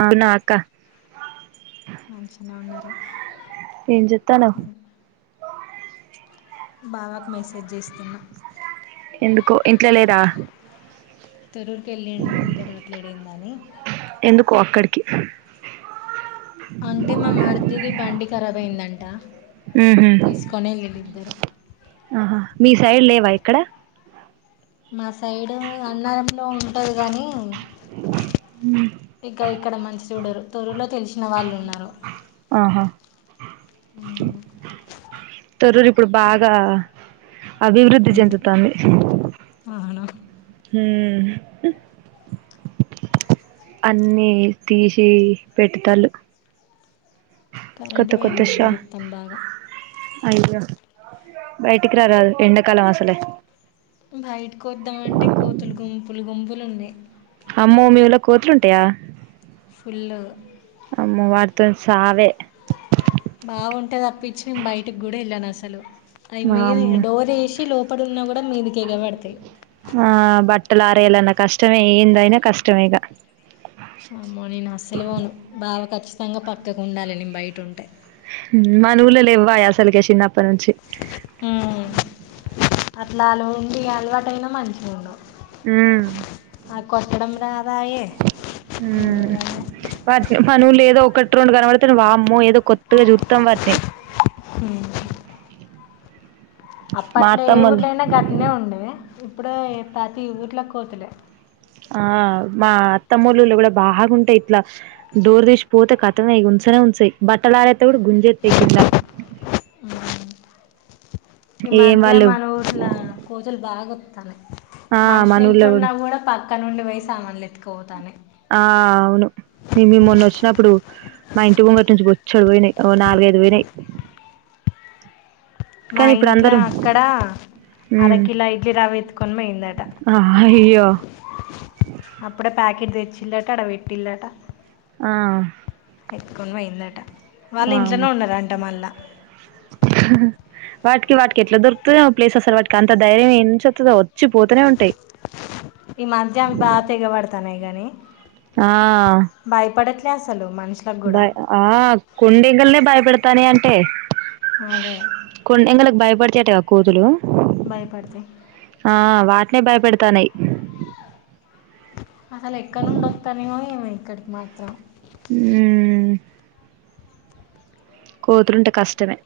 అవునా అక్క మంచిగానే ఉన్నారా ఏం చేస్తున్నావ్ బావకు మెసేజ్ చేస్తున్నా ఎందుకో ఇంట్లో లేదా తరువుకు వెళ్ళిండు ఇంకా రావట్లేదా ఎందా అని ఎందుకు అక్కడికి అంటే మా మరిది ది బండి కరాబ్ అయిందంట ఉహు తీసుకొనే వెళ్ళింర్రు ఇద్దరు ఆహా మీ సైడ్ లేవా ఎక్కడ మా సైడు అన్నారంలో ఉంటది కానీ ఇక ఇక్కడ మంచి చూడరు తోరలో తెలిసిన వాళ్ళు ఉన్నారు ఆహా [inaudible] తారురూ ఇప్పుడు బాగా అభివృద్ధి చెందుతాంది అవును హ్మ్ అన్ని తీసి పెట్టతళు కరెంట పోయింది ఉబ్బరిస్తాది బాగా అయ్యో బయటికి రారాధే ఎండకాలం అసలే బయట కో వద్దాం అంటే కోతులు గుంపులు గుంపులు ఉన్నాయి అమ్మో మీ ఊర్లో కోతులుంటాయా ఫుల్ గా తర్ సావే బాగుంటది అప్పిచ్చి నేను బయటికి కూడా వెళ్ళాను అసలు అది మీద వామ్మో డోర్ వేసి లోప ప్పడున్నా కూడా మీదికి ఎగబడతాయి అట్టలురేయాలన్న కష్టమే ఏందైనా కష్టమేక అమ్మో నేను అస్సలు పోను బాబ ఖచ్చితంగా పక్కకు ఉండాలి నేను బయట ఉంటే మన ఊళ్ళో లెవ్వయే అస్సలకే చినప్ మ్మ్ అట్లా అలవా ఉండి అలవాటుయినా మంచిగా ఉండవు హ్మ్ ఆ కొట్టడం రాధాయే పనులు లేదో ఒకటి రెండు కన పడితేను వామ్మో ఏదో కొత్తగా చూతాం వాటిని హ మా అప్పట్లో ఏ అత్తమ్మోళ్ళు ఊర్లోనా ఘటనే ఉండే ఇప్పుడు ప్రతి ఊర్లో కోతులే ఆ మా అత్తమ్మలుళ్ళ కూడా బాగుంటాయి ఇట్లా డోర్ తీసి పోతే కథమే ఉంచ ఉంటాయి బట్టలారతడు గుంజేతాయి కిందా ఈ మధ్య మనట్లా కూతులు బాగా గుస్తన్నాయి ఆ మనుషులు మన ఊర్లో ఇంట్లోన్నా కూడా పక్క నుండి పోయి సామానులు ఎత్తుకుపోతాను ఆ అవును నే మేము మొన్న చడువునాయి ఓ నాలుగు ఐదు పోయినాయి మా కానీ ఇప్పుడు ఇంట్లో అందరం అక్కడ హ్మ్ అరకిలో ఇడ్లీ రావెత్తుకొని పోయిందట ఆ అయ్యో అప్పుడే ప్యాకెట్ తెచ్చిళ్లట అడ పెట్టిళ్లట ఆ ఎత్తుకొని పోయిందట వాళ్ళు ఇంట్లోనే వామ్మో ఉన్నారు అంట మళ్ళా వాటికి వాటికి ఎట్లా దొరుకుతయో ప్లేస్ అసలు వాటికి అంత ధైర్యం ఎద నుంచి వస్తుందో వచ్చి పోతూనే ఉంటాయి ఈ మాధ్య బాగా తెగబడతాన్నాయి గాని ఆ భయపడట్లే అసలు మనుషులకు బ కూడా ఆ కుండింగల్నే భయపడతానయి అంటే అదే బడిచేత్తయా కోతులు భయపడతయ్ ఆ వాటినే భయపెడతానయ్ అసలెక్కడ్నుండి ఒత్తానయో ఇక్కడికి మాత్రం ఉమ్ కోతులుంటే కష్టమే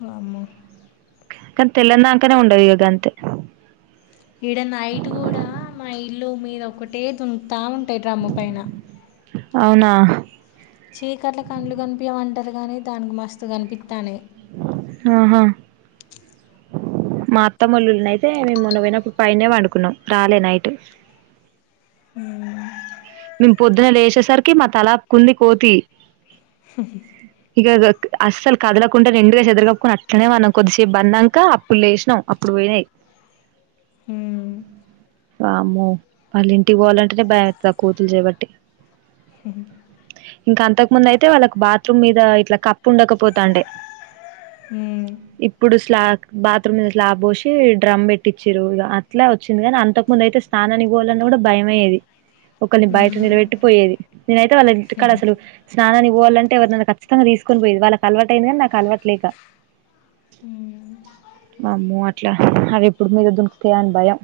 వామ్మో కనీ తెల్లందాంకనే ఉండవు ఇగ గంతే ఇడ నైట్ గూడా మా ఇల్లు మీద ఒకటే దుంకుతా ఉంటయి డ్రమ్ము పైన అవునా చీకట్ల కండ్లు కనిపియ్యవంటరు గానీ దానికి మస్తు కన్పిత్తానయ్ ఆహా మా అత్తమ్మొలిల్లునయితే మేము మొన్న పోయినప్పుడు పైన్నే పండుకున్నాం రాలే నైట్ ఉమ్ మేం పొద్దున లేచేసరికి మా తలాప్కుంది కోతి హు హు అస్సల్ కదలకుండా నిండుగ చెద్దరగప్పుకుని అట్లనే బన్నం కొద్దిసేపు బన్నాంక అప్పుడు లేస్నం అప్పుడు పోయినాయ్ హ్మ్ వామ్మో వాళ్ళింటికి పోవాలంటనే భయమేత్తది ఆ కోతులు చేబట్టి హుహు ఇంకంతకుముందయితే వాళ్ళకు బాత్రూమ్ మీద ఇట్ల కప్పున్డకపోతాండె ఊమ్ ఇప్పుడు స్లాగ్ బాత్రూమ్ మీద స్లాబ్ పోసి డ్రమ్ పెట్టిచ్చిరు ఇగ అట్లా వచ్చిందిగనీ అంతకు ముందు అయ్ అయితే స్నానానికి పోవాలన్న గూడ భయమయ్యేది ఒకల్ని బయట ఉమ్, నిలబెట్టిపోయేది, నేనైతే వాళ్ళ ఇంటికాడ అసలు స్నానానికి పోవాలంటే ఎవర్నన్న ఖచ్చితంగా తీసుకొని పోయేది వాళ్ళకి అలవాటయింది గని నాకలవాట్లేక ఉమ్. వామ్మో అట్లా అవెప్పుడు మీద దుంకుతయా అని భయం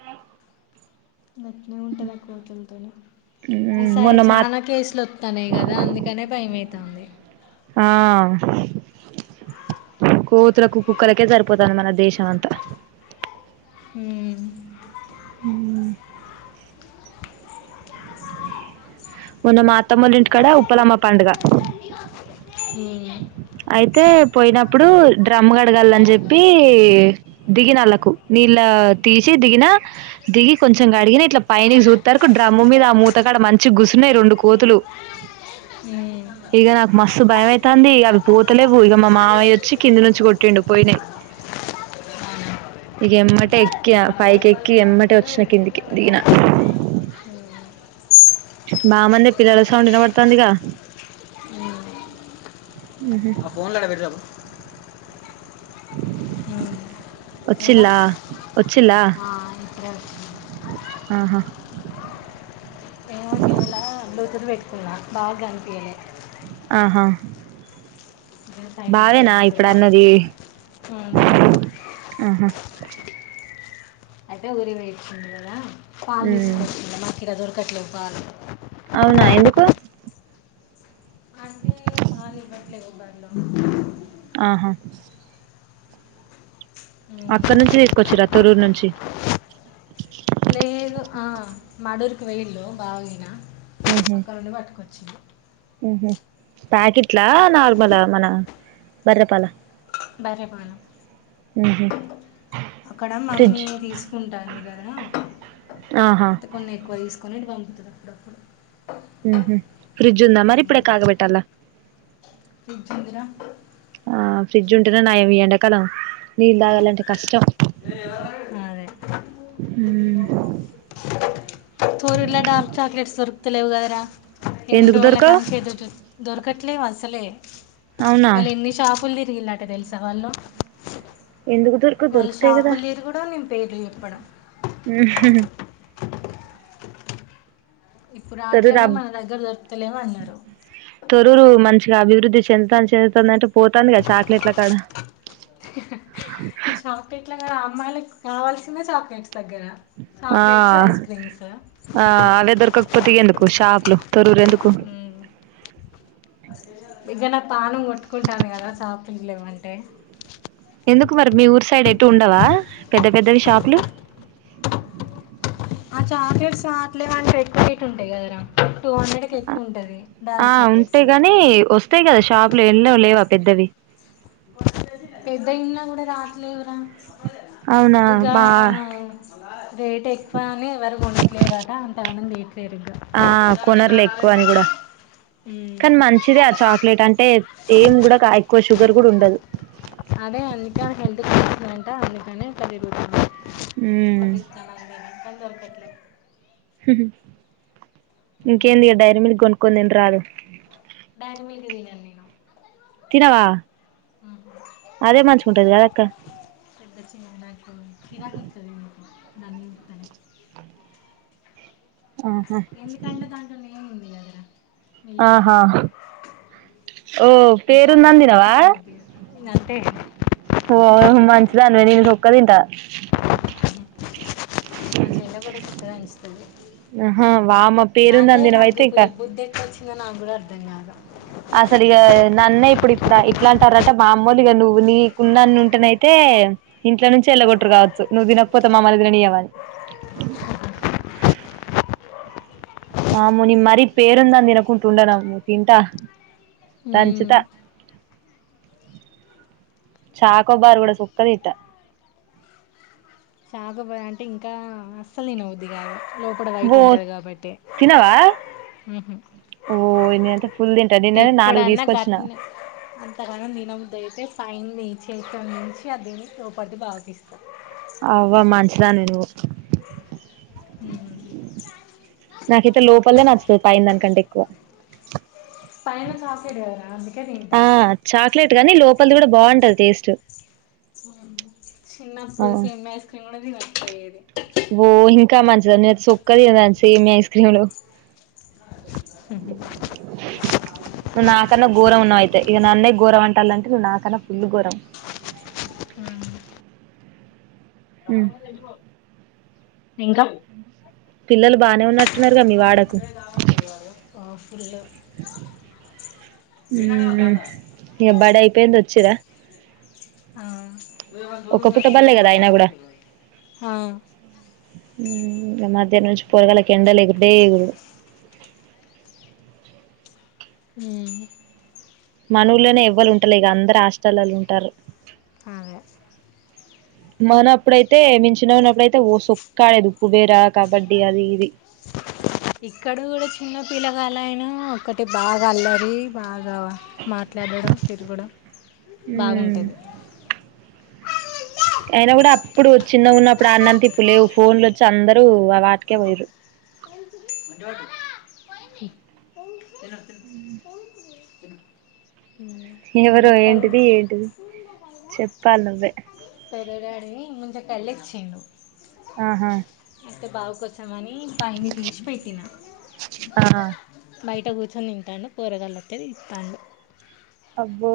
అ గట్నే ఉంటదాకోతుల్తోని ఈసారి మొన్న మా చాలా కేసులొత్తన్నయి గదా అందుకనే భయమయితాంది. ఆ కోతులకు కుక్కలకే సరిపోతాంది మన దేశం అంతా. ఉమ్ మొన్న మా ఉమ్, అత్తమ్మోలింటికాడ ఉప్పలమ్మ పండగ అయితే పోయినప్పుడు డ్రమ్ గడగాలని చెప్పీ దిగినళ్ళకు నీ ఇల్లా తీసి దిగిన దిగి కొంచెం గడిగిన ఇట్ల పైనికి సూత్తరుకు డ్రమ్ మీద ఆ మూతకాడ మంచిగుసున్నయి రెండు కోతులు, ఇగ నాకు మస్తు భయమయితాంది అవి పోతలేవు ఇగ మా మావయ్యొచ్చి కింది నుంచి కొట్టిండు పోయినయ్ ఇగ ఎమ్మటే ఎక్కిన పైకెక్కి ఎమ్మటే వొచ్చిన కిందికి దిగినా హ్మ్ బాగ మందే పిల్లల సౌండ్ ఇనపడ్తాందిగా ఉమ్, ఉమ్. ఆ ఫోన్లాడ బేట్టిరాపో ఊమ్ ఇంకా చ్చిల్లా ఇప్డే వచ్చిర్రు ఆహా నోకేవల దుద్దులు పెట్టుకున్నా బాగ్ గన్పియలే ఆహా బావేనా ఇప్పుడు అన్నది [unintelligible] ఊమ్ బావుంది ఆహా అంటే ఊరికి పోయొచ్చింది కదా పాలు ఉమ్ తీసుకొచ్చింది మాకు ఈడ దొరకట్లేవు పాలు అవునా ఎందుకు అంటే పాలు ఇవ్వట్లేదు బర్లు ఆహా ఉమ్, అక్కడ నుంచి తీసుకొచ్చిరా తొరూర్ నుంచి లేదు ఆ మడూర్కి పోయిల్లు బావగినా ఊహు అక్కడ్నుండి పట్టుకొచ్చిండు ఊహు ప్యాకెట్లా నార్మలా మన బర్రెపాలా బర్రె పాలు అక్కడ మమ్మీ ఫ్రిడ్జ్ తీసుకుంటాంది కాద్ ఆహా అయితే కొన్ని ఎక్కువ తీసుకొన్నేటివి పంపుతది అప్పుడప్పుడు ఉహు ఫ్రిడ్జ్ ఉందా మరి ఇప్పుడే కాగబెట్టాల్ల ఫ్రిడ్జ్ ఉందిరా ఆ ఫ్రిడ్జ్ ఉంటునే నయం ఈ ఎండకాలం నీళ్ళు తాగాలంటే కష్టం అదే హుమ్ మీ ఊరిలో డార్క్ చాక్లెట్స్ దొరుక్తలేవుకదరా ఎన్ని ఎందుకు రోజుల దొరకవు కాంచే దొరక దొరకట్లేవు అసలే అవునా వాళ్ళు ఎన్ని షాపులు తిరిగిలాట్ట తెలుసా వాళ్ళు ఎందుకు దొరకవు వాళ్ళ దొరుకుతాయి షాపుల్ తిరుగుడు నేను పేర్లు చెప్పడం ఆ ఇప్పుడు తొర్రూరు రాట్లేదు అబ్ మన దగ్గర దొరుకుతలేమో అన్నాడు రూరు మంచిగా అభివృద్ధి చెంద్తా చెందుతంది అంటే పోతంది కదా చాక్లెట్ల కాడ ఈ చాక్లెట్లే కాద అమ్మాయిలకి కావాల్సిందే చాక్లెట్స్ దగ్గర ఆ చాక్లెట్స్ ఐస్ క్రీమ్స్ ఆ అవే దొరకకపోతేగేందుకు షాపులు తరూర్ ఎందుకు ఇక నా పానం కొట్టుకుంటుంది కదా [unintelligible] లేవంటే ఎందుకు మరి మీ ఊరు సైడ్ ఎటు ఉండవా పెద్ద పెద్దవి షాపులు ఆ చాక్లెట్స్ రాట్లేదంటే ఎట్లుంటయ్ కదరా టూ హండ్రెడ్కి ఎక్కువ ఉంటుంది ఆ డార్క్ చాక్లెట్స్ ఉంటాయి గానీ వస్తాయి కదా షాపు లో ఎల్లో లేవా పెద్దవి పెద్ద ఇన్న కూడా రాట్లేదుర అవునా బా రేట్ ఎక్కువ అని ఎవరు కొనట్లేదు కదా అంత [unintelligible] ఆ కొనర్లే ఎక్కువ అని కూడా కానీ మంచిదే ఆ చాక్లెట్ అంటే ఏం గుడక ఎక్కువ షుగర్ కూడా ఉండదు అదే అందుకని హెల్త్ కు మంచిదంట అందుకనే పెరిగిపోతుంది ఉమ్ [unintelligible] దొరకట్ల్య ఇంకేంది ఇగ డైరీమిల్క్ కొనుకొన్ తినరాదు డైరీమిల్క్ తినన్ నేను తినవా అదే మంచిగాకుంటది కదా అక్క రేప్ తెచ్చిన [unintelligible] చిరాక్ వస్తది దాన్నీ [unintelligible] ఆహా ఎందుకంటే దాంట్లో నేమ్ ఉంది కదరా మిల్క్ అని ఆహా ఓ అద్ పేరుందని తల్చుకుంటే తినవా తినబుద్ధికాదు ఇంగ అంతే ఆ మంచిదనివే నేను ప్రతిఒక్కటి తింట మా చెల్లె గూడ సూపర్గా [unintelligible] ఆహా వామ్మో పేరుందనితినవైతే ఇంకా ఇంగ నాకుడా అర్థం కల్య ఇక మామ్మూలుగా నువ్వు నీకున్న అన్న ఉంటే అయితే ఇంట్లో నుంచి వెళ్ళగొట్టరు కావచ్చు నువ్వు తినకపోతే మమ్మల్ని వెళ్లనేవాలే ఆమోని మరీ పేరుందాని తినకుంటు ఉండను తింటా హు దంచుతా చాకో బార్ కూడా సోక్కా తింటా చాకో బార్ అంటే ఇంకా అస్సలు తిన బుద్ధి కాదు లోపల వైట్ ఓ ఉంటుంది కాబట్టి తినవా ఉహు. ఓ నేనయితే ఎప్పుడన్నా గట్న అంతగాన తినబుద్ధైతే పైన్ నీ చేతులో నుంచి అదిని లో పడింది బావకిస్తా అవ్వ మంచి దానివి నువ్వు ఉహు నాకైతే లోపలిదే నచ్చుతుంది పైన దానికంటే ఎక్కువ పైన కాసేదే కదరా అందుకే తింటా కానీ లోపలిది కూడా బాగుంటది టేస్ట్ హు ఆ చిన్నప్పుడు సేమ్యా ఐస్ క్రీమ్ కూడా తినకపోయేది ఓ ఇంకా మంచి దానివి నేనయితే సొక్క తినేదాన్ని సేమియా ఐస్ క్రీమ్లు నాకన్నా గోరం న్నో అయితే ఇగ నన్నే గోరం అంటాలంటే నువ్వు నాకన్నా ఫుల్ గోరం ఉమ్. ఇంకా పిల్లలు బానే ఉన్నట్టున్నారు గా మీ వాడకు పి ల [inaudible] హు ఇగ బడి అయిపోయింది వచ్చరా ఆహా బళ్ళే కదా అయినా కూడా ఆ హు ఇగా మధ్యాహ్నం నుంచి పోరగాళ్లు ఎండల ఎగురుడే ఎగురుడు హు మన ఊర్లనే ఎవ్వలు ఉంటాలే ఇగా అందరు హాస్టల్లో ఉంటారు అదే మన అప్పుడైతే నేను చిన్న ఉన్నప్పుడు అయితే ఓ సొక్క ఆడేది ఉప్పుబేర కబడ్డీ అది ఇది ఇక్కడ కూడా చిన్న పిల్లకలయిన ఒకక్కటి బాగా అల్లరి బాగా మ మాట్లా అడడం తిరగడం బాగుంటుంది అయిన కూడా అప్పుడు చిన్నగా ఉన్నప్పుడు అన్నంత ఇప్పుడు లేవు ఫోన్లు వచ్చి అందరూ ఆ వాటికే పట్టుకో పోయరు [unintelligible] [inaudible] తిను తిను తిను ఏం ఎవరో చెప్తాను ఏంటిది ఏంటిది చెప్పాలి నువ్వే వల్ల డాడి ముంజ కాయలు తెచ్చిండు ఆహా అయితేబాగా కోసే మని పైన తీసిపెట్టినా ఆ బయట కూర్చొని తింటాను పోరగాళ్లొత్తే తితాండు అబ్బో